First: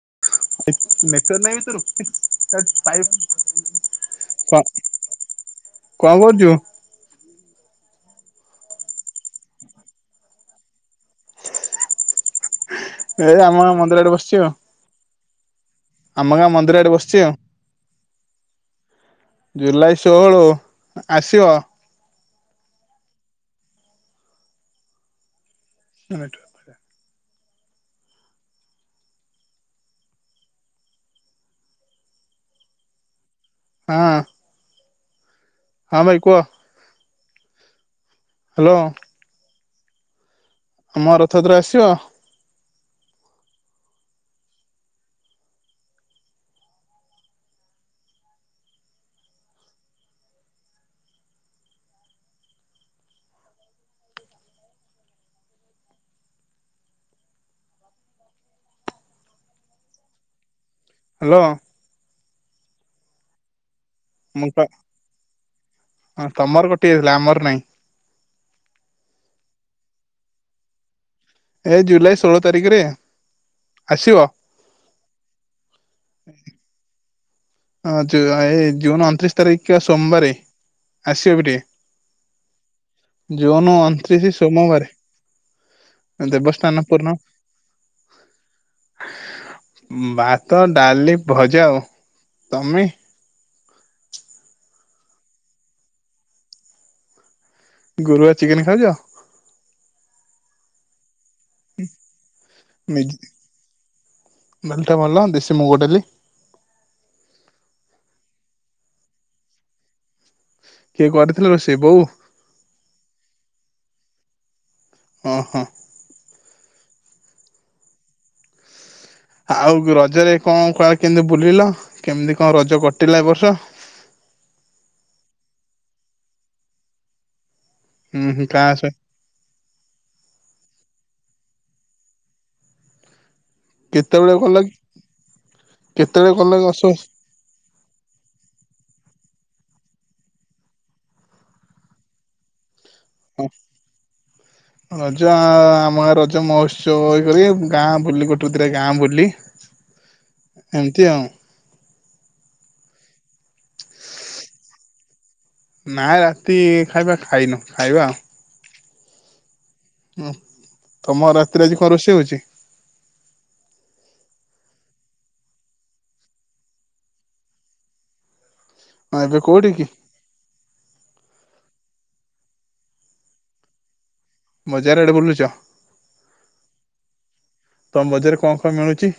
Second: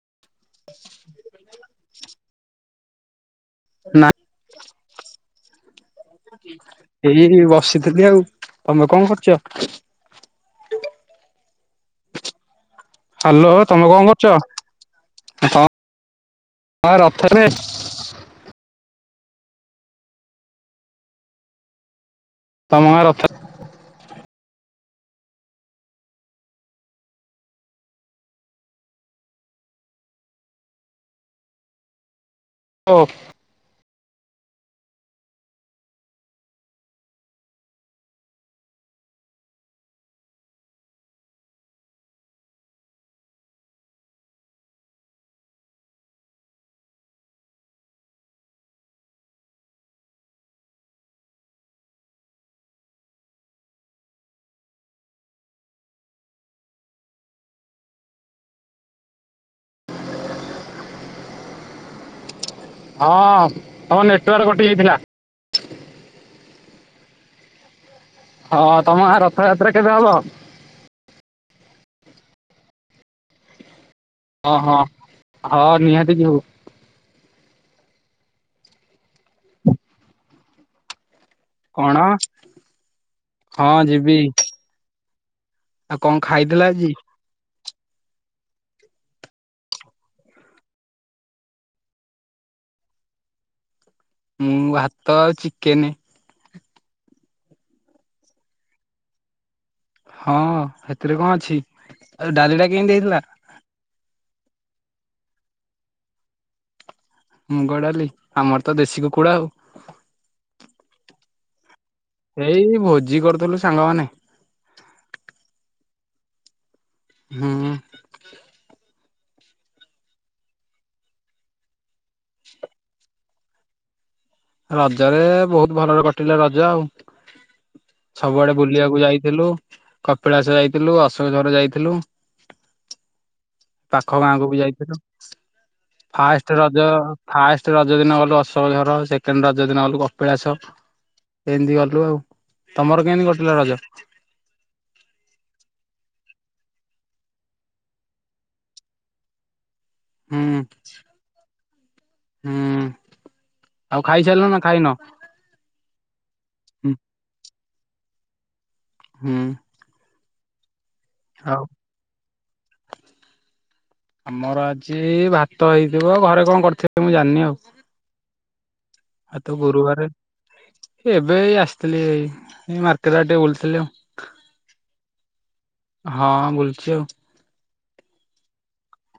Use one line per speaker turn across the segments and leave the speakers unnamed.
Net network ନାହି କି
ନା
ତୋର [unintelligible] କଁ କଁ କରୁଚୁ।
ଏଇ ବସିଥିଲି ଆଉ ତମେ କଁ କରୁଚ।
ଏଇ
ହାଲୋ
ଆମ ଗାଁ
ତମେ
ମନ୍ଦିର
କଁ
ଆଡେ ବସିଛି ଆଉ
କରୁଚ।
ଆମ ଗାଁ ମନ୍ଦିର ଆଡେ ବସିଛି ଆଉ। ଜୁଲାଇ ଷୋହଳୁ ଆସିବ।
ତମ ଗାଁ ରଥ।
ହଁ
ଓ।
ହଁ। ହଁ ଭାଇ କୁଅ। ହାଲୋ। ଆମ ଗାଁ ରଥଯାତ୍ରା କୁ ଆସିବ। ହାଲୋ।
ହଁ ତମ ନେଟୱାର୍କ
ମୁଁ
କଟି ଯାଇଥିଲା।
ହଁ ତମର କଟି ଯାଇଥିଲା ଆମର ନାଇଁ।
ହଁ ତମ ଗାଁ ରଥଯାତ୍ରା କେବେ ହବ।
ଏ ଜୁଲାଇ ଷୋଳ ତାରିଖରେ। ଆସିବ
ଅ ହଁ ହଁ ନିହାତି ଯିବୁ।
ହଁ ଯୁଆ ଏ ଜୁନ୍ ଅଣତିରିଶ ତାରିଖ କିବା ସୋମବାରେ। ଆସିବ ବି
କଣ
ଟିକେ
ହଁ
ଜୁନ
ଯିବି
ଅଣତିରିଶ ସୋମବାରେ।
ଆଉ କଣ ଖାଇଥିଲ
ଦେବସ୍ନଆନ
ଆଜି?
ପୂର୍ଣ୍ଣ ଭାତ ଡାଲି ଭଜା ଆଉ। ତମେ।
ମୁଁ ଭାତ ଆଉ ଚିକେନ।
ଗୁରୁବାରେ ଚିକେନ ଖାଉଚ।
ହଁ ହେଥିରେ କଁ ଅଛି ଆଉ ଯୋଉ ଡାଲି ଟା କେଁତି ହେଇଥିଲା।
ଡଲି ଟା ଭଲ ଦେଶୀ ମୁଗ ଡାଲି।
ମୁଗ ଡାଲି ଆମର ତ ଦେଶୀ କୁକୁଡା ଆଉ।
କରିଥିଲ ସେ ବୋଉ?
ଏଇ ଭୋଜି କରୁଥିଲୁ ସାଙ୍ଗମାନେ।
ଓ ହୋ।
ହଁ।
ଆଉ ରଜରେ କଣ କ କେମତି ବୁଲିଲ କେମିତି କଣ ରଜ କଟିଲା ଏ ବର୍ଷ? [inaudible]
ରଜରେ ବହୁତ ଭଲରେ କଟିଲା ରଜା ଆଉ
ହୁଁ ହୁଁ
ସବୁଆଡେ
କାହା ସହ
ବୁଲିବାକୁ ଯାଇଥିଲୁ କପିଳାସ ଯାଇଥିଲ ଥିଲୁ ଆଶ ଝରେ ଯାଇଥିଲୁ ପାଖ
କେତେବେଳେ
ଗାଁକୁ
ଗଲ
ବି
କି
ଯାଇଥିଲୁ।
କେତେବେଳେ ଗଲ
ଫାଷ୍ଟ
କି ଅସ
ରଜ ଫାଷ୍ଟ ରଜ ଦିନ ଗଲୁ ଅସୋକ ଝର ସେ ରଜ ଦିନ ଗଲୁ କପିଳାସ ଏମିତି ଗଲୁ ଆଉ। ତମର କେମିତି କଟିଲା ରଜ
[inaudible] ରଜ ଆମ ଗାଁ ରଜ ମହୋତ୍ସବ ଇ କରିବେ ଗାଁ ବୁଲି ଗୋଟେ [unintelligible] ଦିଟା ଗାଁ ବୁଲି
ହୁଁ
[inaudible] ଏମିତି ଆଉ।
ହୁଁ ଆଉ ଖାଇସାରିଲ ନା ଖାଇନ?
ନାଇ ରାତି
ହୁଁ
ଖାଇବା ଖାଇନୁ ଖାଇବା ଆଉ।
ହୁଁ।
ହୁଁ ତମ
ଆଉ
ରାତିରେ ଆଜି କଣ ରୋଷେଇ ହଉଛି?
ଛି ଭାତ ହେଇଥିବ। ଘରେ କଣ କରିଥିବେ ମୁଁ ଜାଣିନି ଆଉ।
ହଁ ଏବେ
ଆଜି ତ
କୋଉଠି କି
ଗୁରୁବାର ଏ ଏବେ ହେଇ ଆସି ଥିଲୀ ଏଇ ମାର୍କେଟ ଆଡେ ଟିକେ ବୁଲୁଥିଲି ଆଉ।
ଚାରିଆଡେ ବୁଲୁଛ?
ହଁ ବୁଲୁଛି ଆଉ।
ତମ ବଜାରରେ କଣ, କଣ ମିଳୁଛି?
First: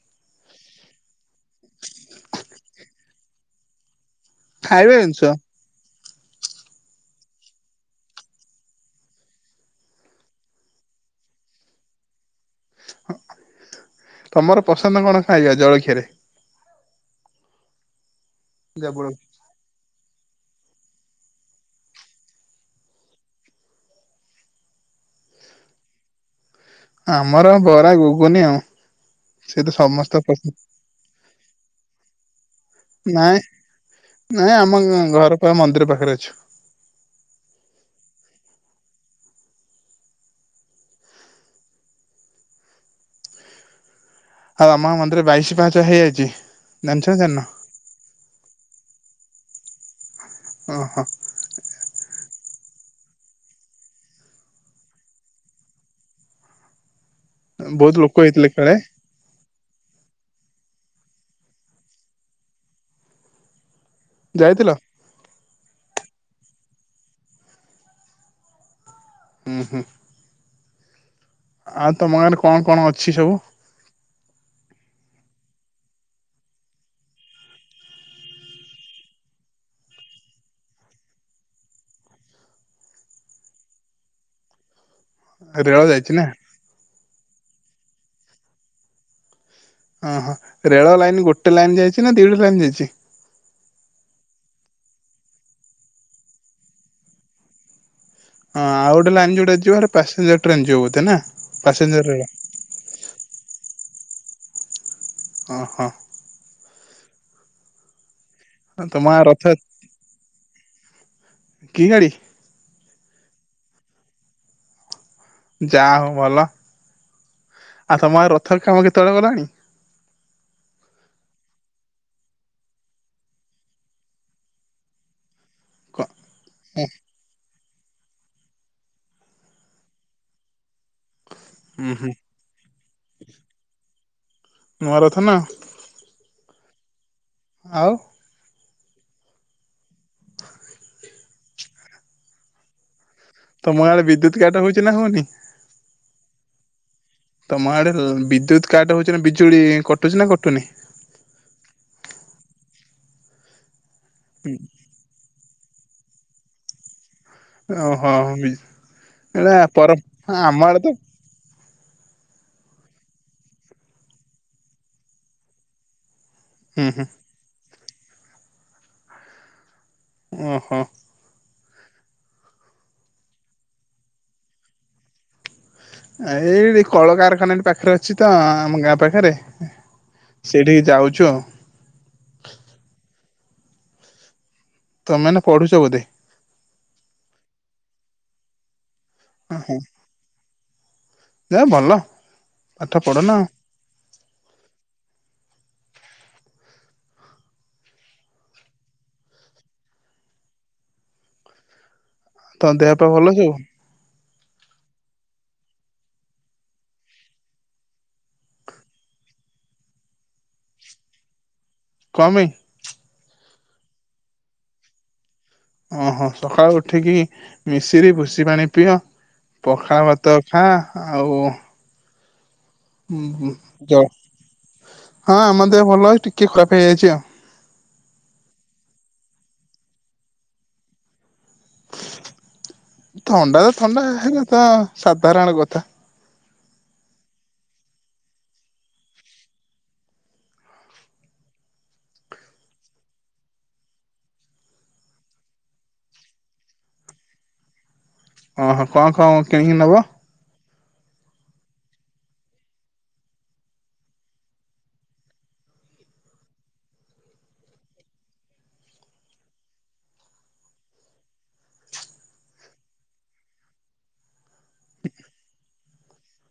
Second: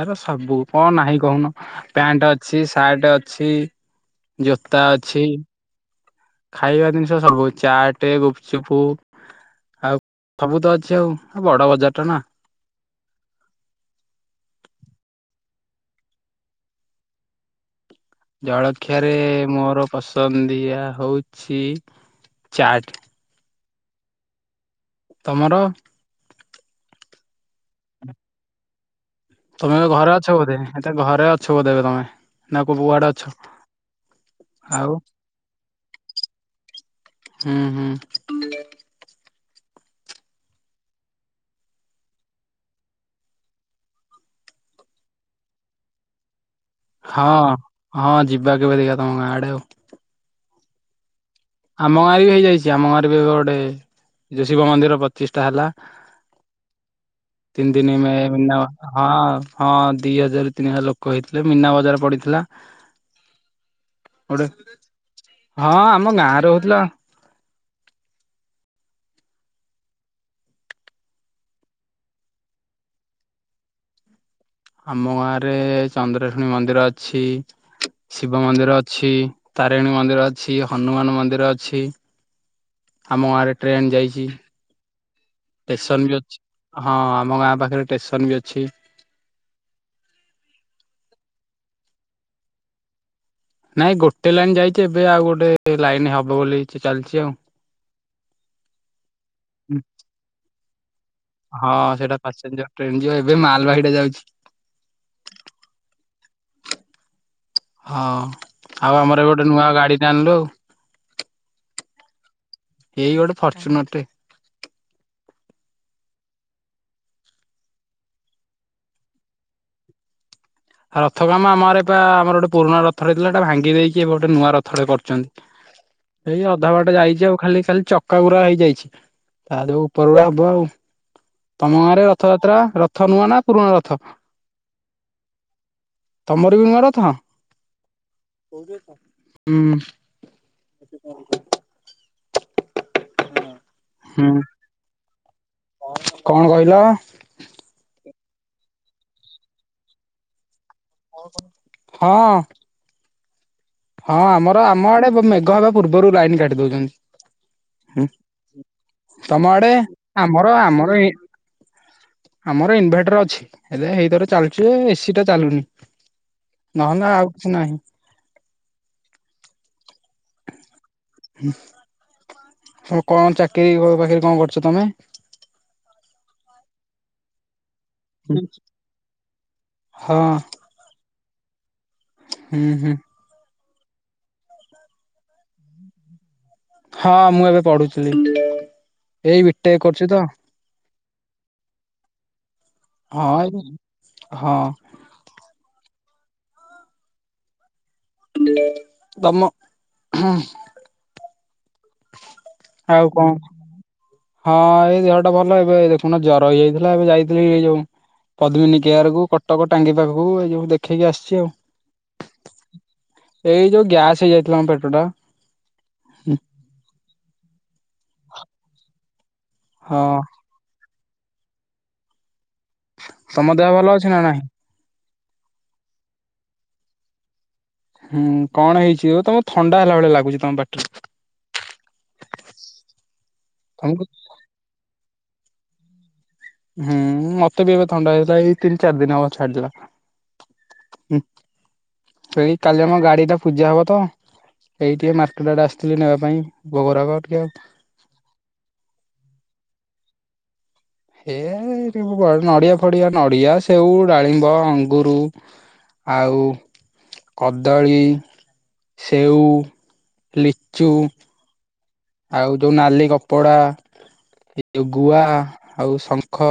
ଆର ସବୁ କଣ ନାହିଁ କହୁନ? ପ୍ୟାଣ୍ଟ ଅଛି, ସାର୍ଟ ଅଛି ଜୋତା
ଖାଇବା ଜିନିଷ
ଅଛି ଖାଇବା ଜିନିଷ ସବୁ ଚାଟ, ଗୁପଚୁପ୍ ଆଉ ସବୁ ତ ଅଛି, ଆଉ ବଡ ବଜାର ଟା ନା!
ତମର ପସନ୍ଦ କଣ ଖାଇବା ଜଳଖିଆରେ?
ଜଳଖିଆ
ଦେବୁଳ
ରେ ମୋର ପସନ୍ଦୀୟା ଟା ହଉଛି ଚାଟ୍। ତମର?
ଆମର ବରା, ଗୁଗୁନି ଆଉ। ସେ ତ
ତମେ ଏବେ ଘରେ
ସମସ୍ତ
ଅଛ ବୋଧେ,
ପସନ୍ଦ
ଏତ ଘରେ ଅଛ ବୋଧେ ଏବେ ତମେ ନା କୋଉ କୁଆଡେ ଅଛ?
ନାଇଁ ନାଇଁ ଆମ
ଆଉ
[unintelligible] ଘର ମନ୍ଦିର ପାଖରେ ଅଛୁ।
ହୁଁ ହୁଁ।
ଆଉ ଆମ ମନ୍ଦିରେ ବାଇଶି ପାହାଚ ହେଇଯାଇଛି। ଜାଣିଛ ନା ଜାଣିନ
ହଁ, ହଁ ଯିବା କେବେ ଦେଖିଆ ତମ ଗାଁ ଆଡେ ଆଉ।
ଓ ହୋ।
ଆଜି ଆମ ଗାଁରେ ବି ଗୋଟେ ଯୋ ଶିବ ମନ୍ଦିର ପ୍ରତିଷ୍ଠା ହେଲା ତିନି ଦିନ
ବହୁତ
ମେ
ଲୋକ ହେଇଥିଲେ
ନା
କାଳେ
ହଁ ହଁ ଦିହଜାର, ତିନିହଜାର ଲୋକ ହେଇଥିଲେ, ମୀନା ବଜାର ପଡିଥିଲା ଗୋଟେ
ଯାଇଥିଲ
ହଁ ଆମ ଗାଁରେ ହଉଥିଲା।
ଊ ହୁଁ। ଆଉ ତମ ଗାଁରେ କଣ, କଣ ଅଛି ସବୁ?
ଆମ ଗାଁରେ ଚନ୍ଦ୍ରଶଣୀ ମନ୍ଦିର ଅଛି ଶିବ ମନ୍ଦିର ଅଛି, ତାରିଣୀ ମନ୍ଦିର ଅଛି, ହନୁମାନ ମନ୍ଦିର ଅଛି ଆମ ଗାଁରେ ଟ୍ରେନ ଯାଇଛି
ରେଳ
ଷ୍ଟେସନ
ଯାଇଛି
ବି
ନା
ଅଛି, ହଁ ଆମ ଗାଁ ପାଖରେ ଷ୍ଟେସନ ବି ଅଛି।
ଓ ହୋ ରେଳ ଲାଇନ ଗୋଟେ ଲାଇନ ଯାଇଛି ନା ଦିଟା ଲାଇନ ଯାଇଛି?
ନାଇଁ ଗୋଟେ ଲାଇନ୍ ଯାଇଛି ଏବେ ଆଉ ଗୋଟେ ଲାଇନ୍ ହବ ବୋଲି ଚାଲିଛି ଆଉ
ହଁ ଆଉ ଗୋଟେ ଲାଇନ୍ ଯୋଉଟା ଯିବ ସେଟା ପାସେଞ୍ଜର ଟ୍ରେନ୍ ଯିବ ବୋଧେ ନା?
ହଁ
ପାସେଞ୍ଜର
ସେଇଟା
ରେଳ
ପାସେଞ୍ଜର ଟ୍ରେନ ଯିବ ଏବେ ମାଲବାହିଟା ଯାଉଛି।
ଓ ହୋ [unintelligible]
ହଁ ଆଉ
ତମ ଗାଁ
ଆମର
ରଥ
ଗୋଟେ ନୂଆ ଗାଡିଟେ ଆଣିଲୁ ଆଉ।
କି ଗାଡି?
ଏଇ ଗୋଟେ ଫର୍ଚ୍ୟୁନର ଟେ। [unintelligible]
ଯା, ହଉ ଭଲ। ଆଉ ତମ ଗାଁ ରଥରେ କାମ କେତେବେଳେ ଗଲାଣି?
ରଥ କାମ ଆମର ଏବେ ଆମର ଗୋଟେ ପୁରୁଣା ରଥଟେ ଥିଲା, ଏଟା ଭାଙ୍ଗି ଦେଇକି, ଏବେ ଗୋଟେ ନୂଆ ରଥଟେ କରୁଛନ୍ତି।
କ
ଏଇ ଅଧା
ଉଁ
ବାଟେ ଯାଇଛି ଆଉ ଖାଲି, ଖାଲି ଚକା ଗୁରା ହେଇଯାଇଛି, ତା ଦେ ଉପରକୁ ହବ ଆଉ ତମ ଗାଁରେ
ହୁଁ
ରଥଯାତ୍ରା ରଥ ନୁଆ ନା ପୁରୁଣା ରଥ।
ନୂଆ ରଥ ନା
ତମର ବି ନୂଆ ରଥ!
ଆଉ
ହୁଁ।
ତମ ଆଡେ
ହୁଁ
ବିଦ୍ୟୁତ କାଟ ହଉଛି ନା ହଉନି?
କଣ କହିଲ?
ତମ ଆଡେ ବିଦ୍ୟୁତ କାଟ ହଉଚି ନା ବିଜୁଳି କଟୁଛି ନା କଟୁନି?
ହଁ ହଁ
ହୁଁ।
ଆମର, ଆମ ଆଡେ, ମେଘ ହେବା ପୂର୍ବରୁ ଲାଇନ କାଟି ଦଉଛନ୍ତି। ହୁଁ
ଓହୋ
ତମ
ଏଟା
ଆଡେ
ପର
ଆମର,
ଆମ ଆଡେ ତ
ଆମର ଏଇ ଆମର ଇନଭଟର ଅଛି, ହେଲେ ଏଇଥରେ ଚାଲୁଛି, ଏସି ଟା ଚାଲୁନି।
ହୁଁ
ନହ
ହୁଁ
ନା ଆଉ କିଛି ନାହିଁ।
ଓହୋ।
ହୁଁ। ହ କଣ ଚାକିରୀ ବାକିରି କଣ କରୁଛ ତମେ?
କଳକାରଖାନାଟି ପାଖରେ ଅଛି ତ
ହୁଁ।
ଆମ ଗାଁ ପାଖରେ
ହଁ
ସେଠିକି ଯାଉଛି। ଚଅ। [unintelligible]
ହୁଁ ହୁଁ।
ତମେ ଏଇନା ପଢୁଛ ବୋଧେ
ହଁ ମୁଁ ଏବେ ପଢୁଥିଲି, ଏଇ
ଓହୋ
ବିଟେକ୍ କରୁଛି ତ
ଯା ଭଲ, ପାଠ ପଢନା?
ହଁ ଏବେ- ହଁ ତମ, ହଁ
ତ ଦେହ ପା
କଣ
ଭଲ ଅଛି?
ହଁ ଏଇ ଦେହଟା ଭଲ ଏବେ ଦେଖୁନା ଜର ହେଇଯାଇଥିଲା, ଏବେ ଯାଇଥିଲି ଏଇ ଯୋଉ ପଦ୍ମିନୀ କେୟର କୁ କଟକ ଟାଙ୍ଗି ପାଖକୁ, ଏଇ ଯଉ ଦେଖେଇକି ଆସିଛି ଆଉ
କ ପାଇଁ?
ଏଇ ଯୋଉ ଗ୍ୟାସ ହେଇଯାଇଥିଲା ମ, ପେଟ ଟା।
ଓହୋ, ସକାଳୁ ଉଠିକି ମିଶରିି ଭୁସି ପାଣି ପିଅ।
ହଁ
ପଖାଳ ଭାତ ଖାଁ, ଆଉ
ତମ ଦେହ ଭଲ
ହଁ,
ଅଛି ନା ନାହିଁ?
ଆମ ଦେହ ଭଲ ଅଛି, ଟିକେ ଖରାପ ହେଇଯାଇଛି ଆଉ
ହୁଁ, କଣ ହେଇଛି? ଆ ତମକୁ ଥଣ୍ଡା ହେଲା ଭଳିଆ ଲାଗୁଛି ତମ ପାଟିରେ
ଥଣ୍ଡା ତ
ତମକୁ
ଥଣ୍ଡା, ହେଇଟା ତ ସାଧାରଣ କଥା।
ହୁଁ, ମତେ ବି ଏବେ ଥଣ୍ଡା ହେଇଥିଲା, ଏଇ ତିନି ଚାରି ଦିନ ହବ ଛାଡିିଲା। ସେଇ କାଲି ଆମର ଗାଡି ଟା ପୂଜା ହବ ତ? ଏଇ ଟିକେ ମାର୍କେଟ ଆଡେ ଆସିଥିଲି ନେବା ପାଇଁ, ଭୋଗରାଗ ଆ ଟିକେ ଆଉ
ଓହୋ, କଣ କଣ କିଣିକି ନବ?
ହେ ନଡିଆ ଫଡିଆ, ନଡିଆ, ସେଉ, ଡାଳିମ୍ବ, ଅଙ୍ଗୁରୁ ଆଉ। କଦଳୀ ସେଉ ଲିଚୁ। ଆଉ ଯୋଉ ନାଲି କପଡା। ଏଉ ଗୁଆ ଆଉ ଶଙ୍ଖ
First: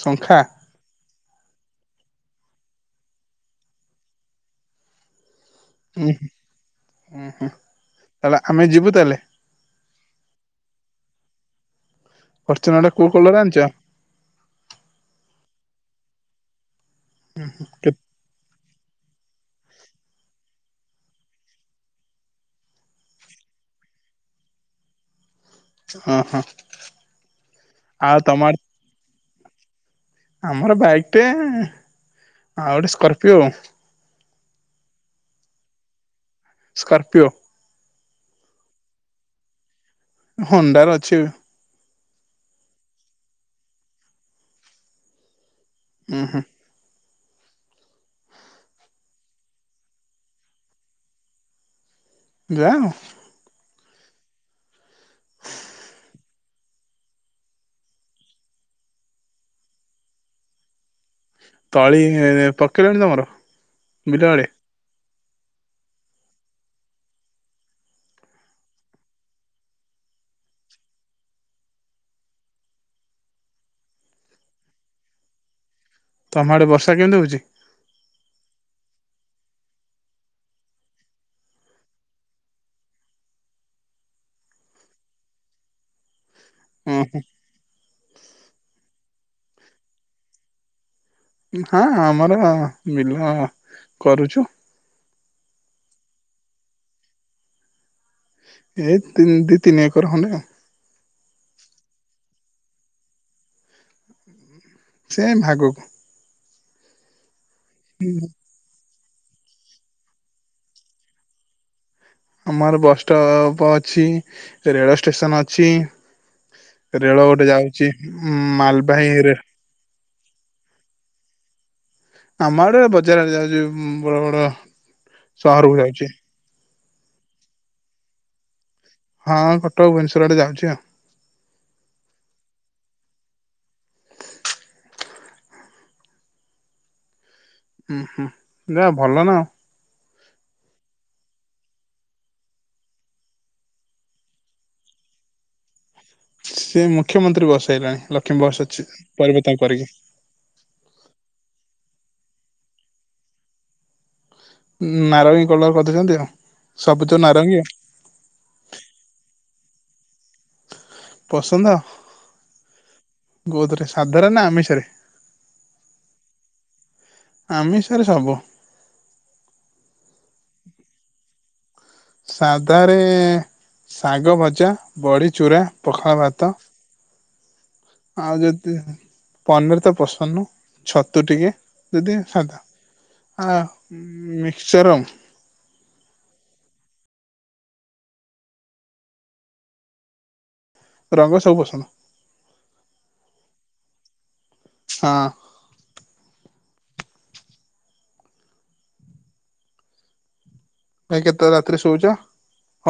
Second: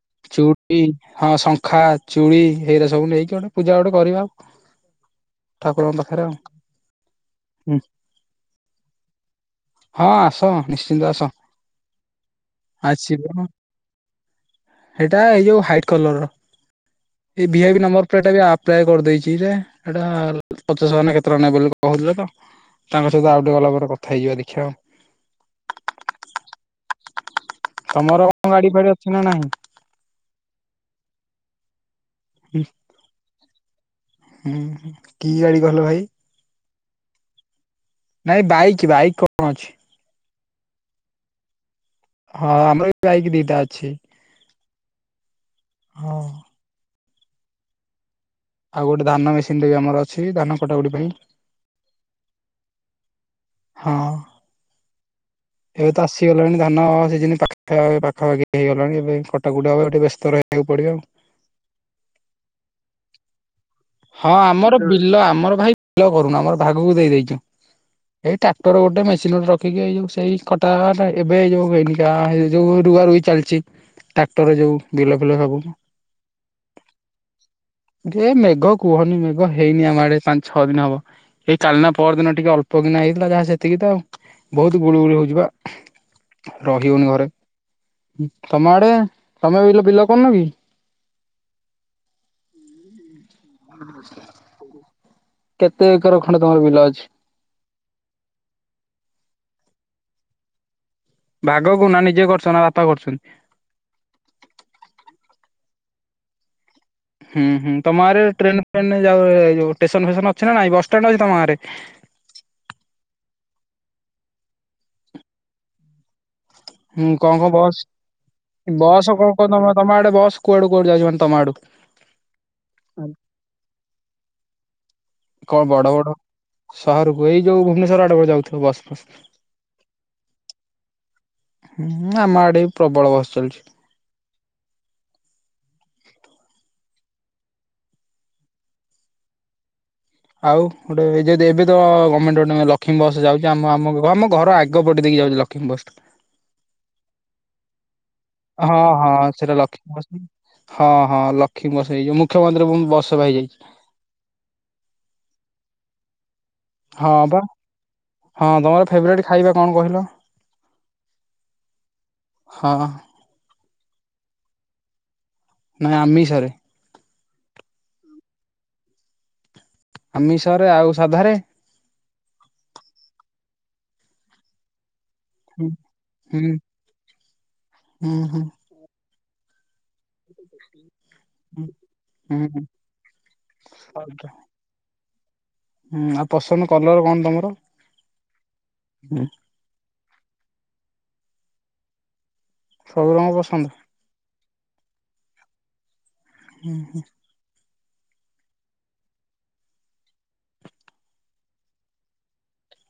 ଶଙ୍ଖା
ଚୁଡ଼ି। ହଁ ଶଙ୍ଖା ଚୁଡି ଏଇରା ସବୁ ନେଇକି ଗୋଟେ ପୂଜା ଗୋଟେ କରିବା। ଠାକୁରଙ୍କ
ଉଁ
ପାଖରେ
ହୁଁ
ଆଉ
ହୁଁ ହୁଁ ତାହେଲେ ଆମେ ଯିବୁ ତାହେଲେ।
ହଁ ଆସ ନିଶ୍ଚିନ୍ତ ଆସ।
ଫର୍ଚୁନର ଟା କୋଉ
ଆସିବ
କଲର ଆଣିଛ?
ସେଇଟା ଏଇ ଯୋଉ ହ୍ୱାଇଟ୍ କଲର ର ଏଇ ଭି ଆଇ ପି
କେତ
ନମ୍ବର ପ୍ଲେଟ ଟା ବି ଆ ପ୍ଳାଏ କରିଦେଇଛି ରେ ଏଟା ପଚାଶ ହଜାର ନା କେତେ ଟଙ୍କା ନେବେ ବୋଲି କହୁଥିଲେ ତ। ତାଙ୍କ ସହିତ ଆଉ ଟିକେ ଭଲ ଭାବରେ କଥା ହେଇଯିବା ଦେଖିବା ଆଉ।
ଓହୋ
ତମର କଣ ଗାଡି ଫାଡି ଅଛି ନା ନାହିଁ?
ଆମର ବାଇକ୍ ଟେ ଆଉ ଗୋଟେ ସ୍କର୍ପିଓ।
ହୁଁ କି ଗାଡ଼ି କହିଲ ଭାଇ?
ସ୍କର୍ପିଓ।
ନାଇଁ ବାଇକ୍ ବାଇକ୍ କଣ ଅଛି?
ହୋଣ୍ଡାର ଅଛି।
ହଁ ଆମର ବି ବାଇକ୍ ଦିଟା ଅଛି। ହଁ
ହୁଁ ହୁଁ।
ଆଉ ଗୋଟେ ଧାନ ମେସିନ୍ ଟେ ବି ଆମର ଅଛି ଧାନ କଟାକାଟି ପାଇଁ।
ଯାଉଁ।
ହଁ। ଏବେ ତ ଆସିଗଲାଣି ଧାନ ସିଜିନ୍ ପାଖା ପାଖାପାଖି ହେଇଗଲାଣି ଏବେ କଟାକୁଟି ହବ ଏବେ ଟିକେ ବ୍ୟସ୍ତ ରହି ବାକୁ ପଡିବ ଆଉ।
ତଳି ପକେଇଲଣି ତମର। ବିଲ
ହଁ
ଆଡେ
ଆମର ବିଲ ଆମର ଭାଇ ବିଲ କରୁନୁ ଆମର ଭାଗକୁ ଦେଇ ଦେଇଛୁ। ଏଇ ଟ୍ରାକ୍ଟର ଗୋଟେ ମେସିନ୍ ଗୋଟେ ରଖିକି ଏଇ ଯୋଉ ସେଇ କଟା କଟା ଏବେ ଏ ଯୋଉ ହେଇନି କା ହେଇ ଯୋଉ ରୁଆ ରୁଈ ଚାଲିଛି ଟ୍ରାକ୍ଟରରେ ଯୋଉ ବିଲ ଫିଲ ସବୁ।
ତମ ଆଡେ ବର୍ଷା କେମିତି ହଉଛି?
ଯେ ମେଘ କୁହନି ମେଘ ହେଇନି ଆମ ଆଡେ ପାଞ୍ଚ ଛଅ ଦିନ ହବ ଏଇ କାଲିନା ପହରଦିନ ଟିକେ ଅଲ୍ପ କିନା ହେଇଥିଲା ଯାହା ସେତିକି ଆଉ ବହୁତତୁ ଗୁଳୁଗୁଳି ହଉଛିି ପା। ରହିିହଉନି
ଉଁ
ଘରେ ତମ ଆଡେ ତମେ ବିଲ ଫିଲ କରୁନ କି?
ହଁ ଆମର ବିଲ।
ଆଜ୍ଞା ନମ
କରୁଛୁ
ନମସ୍କାର ଆ କେତେ ଏକର ଖଣ୍ଡ ତମର ବିଲ ଅଛି?
ଏଇ ତିନ ଦି ତିନି ଏକର ଖଣ୍ଡେ।
ଭାଗ କୁ ନା ନିଜେ କରୁଛ ନା ବାପା କରୁଛନ୍ତି?
ସେଇ ଭାଗକୁ।
ହୁଁ ହୁଁ ତମ ଆରେ ଆଡ଼େ ଟ୍ରେନ ଫ୍ରେନ ଯାଉ ଏ ଯୋଉ ଟେସନ ଫେସନ ଅଛି ନା ନାଇଁ ବସ୍ ଷ୍ଟାଣ୍ଡ ଅଛି ତମ ଗାଁ ରେ?
ଆମର ବସ୍ ଷ୍ଟପ୍ ଅଛି ରେଳ ଷ୍ଟେସନ ଅଛି।
ହୁଁ
ରେଳ
କଣ
ଗୋଟେ
କଣ ବସ୍
ଯାଉଛି ମାଲବାହୀ
ବସ କଣ କଣ ତମ ତମ ଆଡେ? ବସ୍ କୁଆଡୁ କୁଆଡୁ ଯାଉଛି ମାନେ ତମ ଆଡୁ?
ଆମ ଆଡେ ବଜାରରେ ଯାଉଛି ଉଁ ବଡ ବଡ
କଣ
ସହରକୁ
ବଡ ବଡ
ଯାଉଛି।
ସହରକୁ ଏଇ ଯୋଉ ଭୁବନେଶ୍ୱର ଆଡକୁ ଯାଉଥିବ ବସ୍।
ହଁ କଟକ ଭୁବନେଶ୍ୱର ଆଡେ ଯାଉଛି ଆଉ
ହୁଁ ଆମ ଆଡେ ପ୍ରବଳ ବସ୍ ଚାଲିଛି।
ଉଁ ହୁଁ ଯାହା ଭଲ ନା ଆଉ।
ଆଉ ଗୋଟେ ଏ ଯଦି ଏବେ ତ ଗମେଣ୍ଟ ଗୋଟେ ଲକ୍ଷ୍ମୀ ବସ୍ ଯାଉଛି ଆମ ଆମ ଆମ ଘର ଆଗ ପଟେ ଦେଇ ଯାଉଛି ଲକ୍ଷ୍ମୀ ବସ ଟା।
ସେ ମୁଖ୍ୟମନ୍ତ୍ରୀ ବସେଇଲାଣି ଲ
ହଁ ହଁ ସେଟା ଲକ୍ଷ୍ମୀ ବସ୍ ହଁ ହଁ ଲ ଲକ୍ଷ୍ମୀ ବସ୍ ହେଇଯିବ ମୁଖ୍ୟମନ୍ତ୍ରୀ ଫୁଣି ବସ୍ ସେବା ହେଇଯାଇଛି।
ନାରଙ୍ଗୀ କଲର କରି ଦେଇଛନ୍ତି ଆଉ।
ହଁ
ସବୁଜ
ବା
ନାରଙ୍ଗୀ ଆଉ
ହଁ ତମର ଫେବ୍ରେଟ୍ ଖାଇବା କଣ କହିଲ?
ପସନ୍ଦ
ହଁ
କୋଥରେ ସାଧାରେ ନା ଆମିଷରେ?
ନାଇଁ ଆମିଷରେ
ଆମିଷରେ ସବୁ।
ଆମିଷରେ ଆଉ ସାଧାରେ?
ସାଧାରେ ଶାଗ ଭଜା। ବଡ଼ିଚୁରା
ହୁଁ
ପଖାଳ ଭାତ
ହୁଁ ହୁଁ ହୁଁ।
ଆଉ ଯଦି ପନିର ତ ପ୍ରସନ୍ ନୁ ଛତୁ ଟିକେ ଯଦି
ହୁଁ
ସାଧା।
ହୁଁ
ହଁ
ହୁଁ।
ମିକ୍ଚର।
ହୁଁ ଆଉ ପସନ୍ଦ କଲର କଣ ତମର ହଁ?
ରଙ୍ଗ ସବୁ ପସନ୍ଦ।
ସବୁ ରଙ୍ଗ ପସନ୍ଦ।
ଆଁ।
ହୁଁ ହୁଁ।
ଭାଇ କେତେଳେ ରାତିରେ ଶୋଉଚ?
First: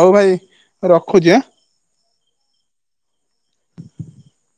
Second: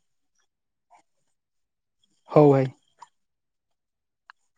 ହଉ ଭାଇ ରଖୁଛି ଆଁ।
ହଉ ଭାଇ।
[unintelligible]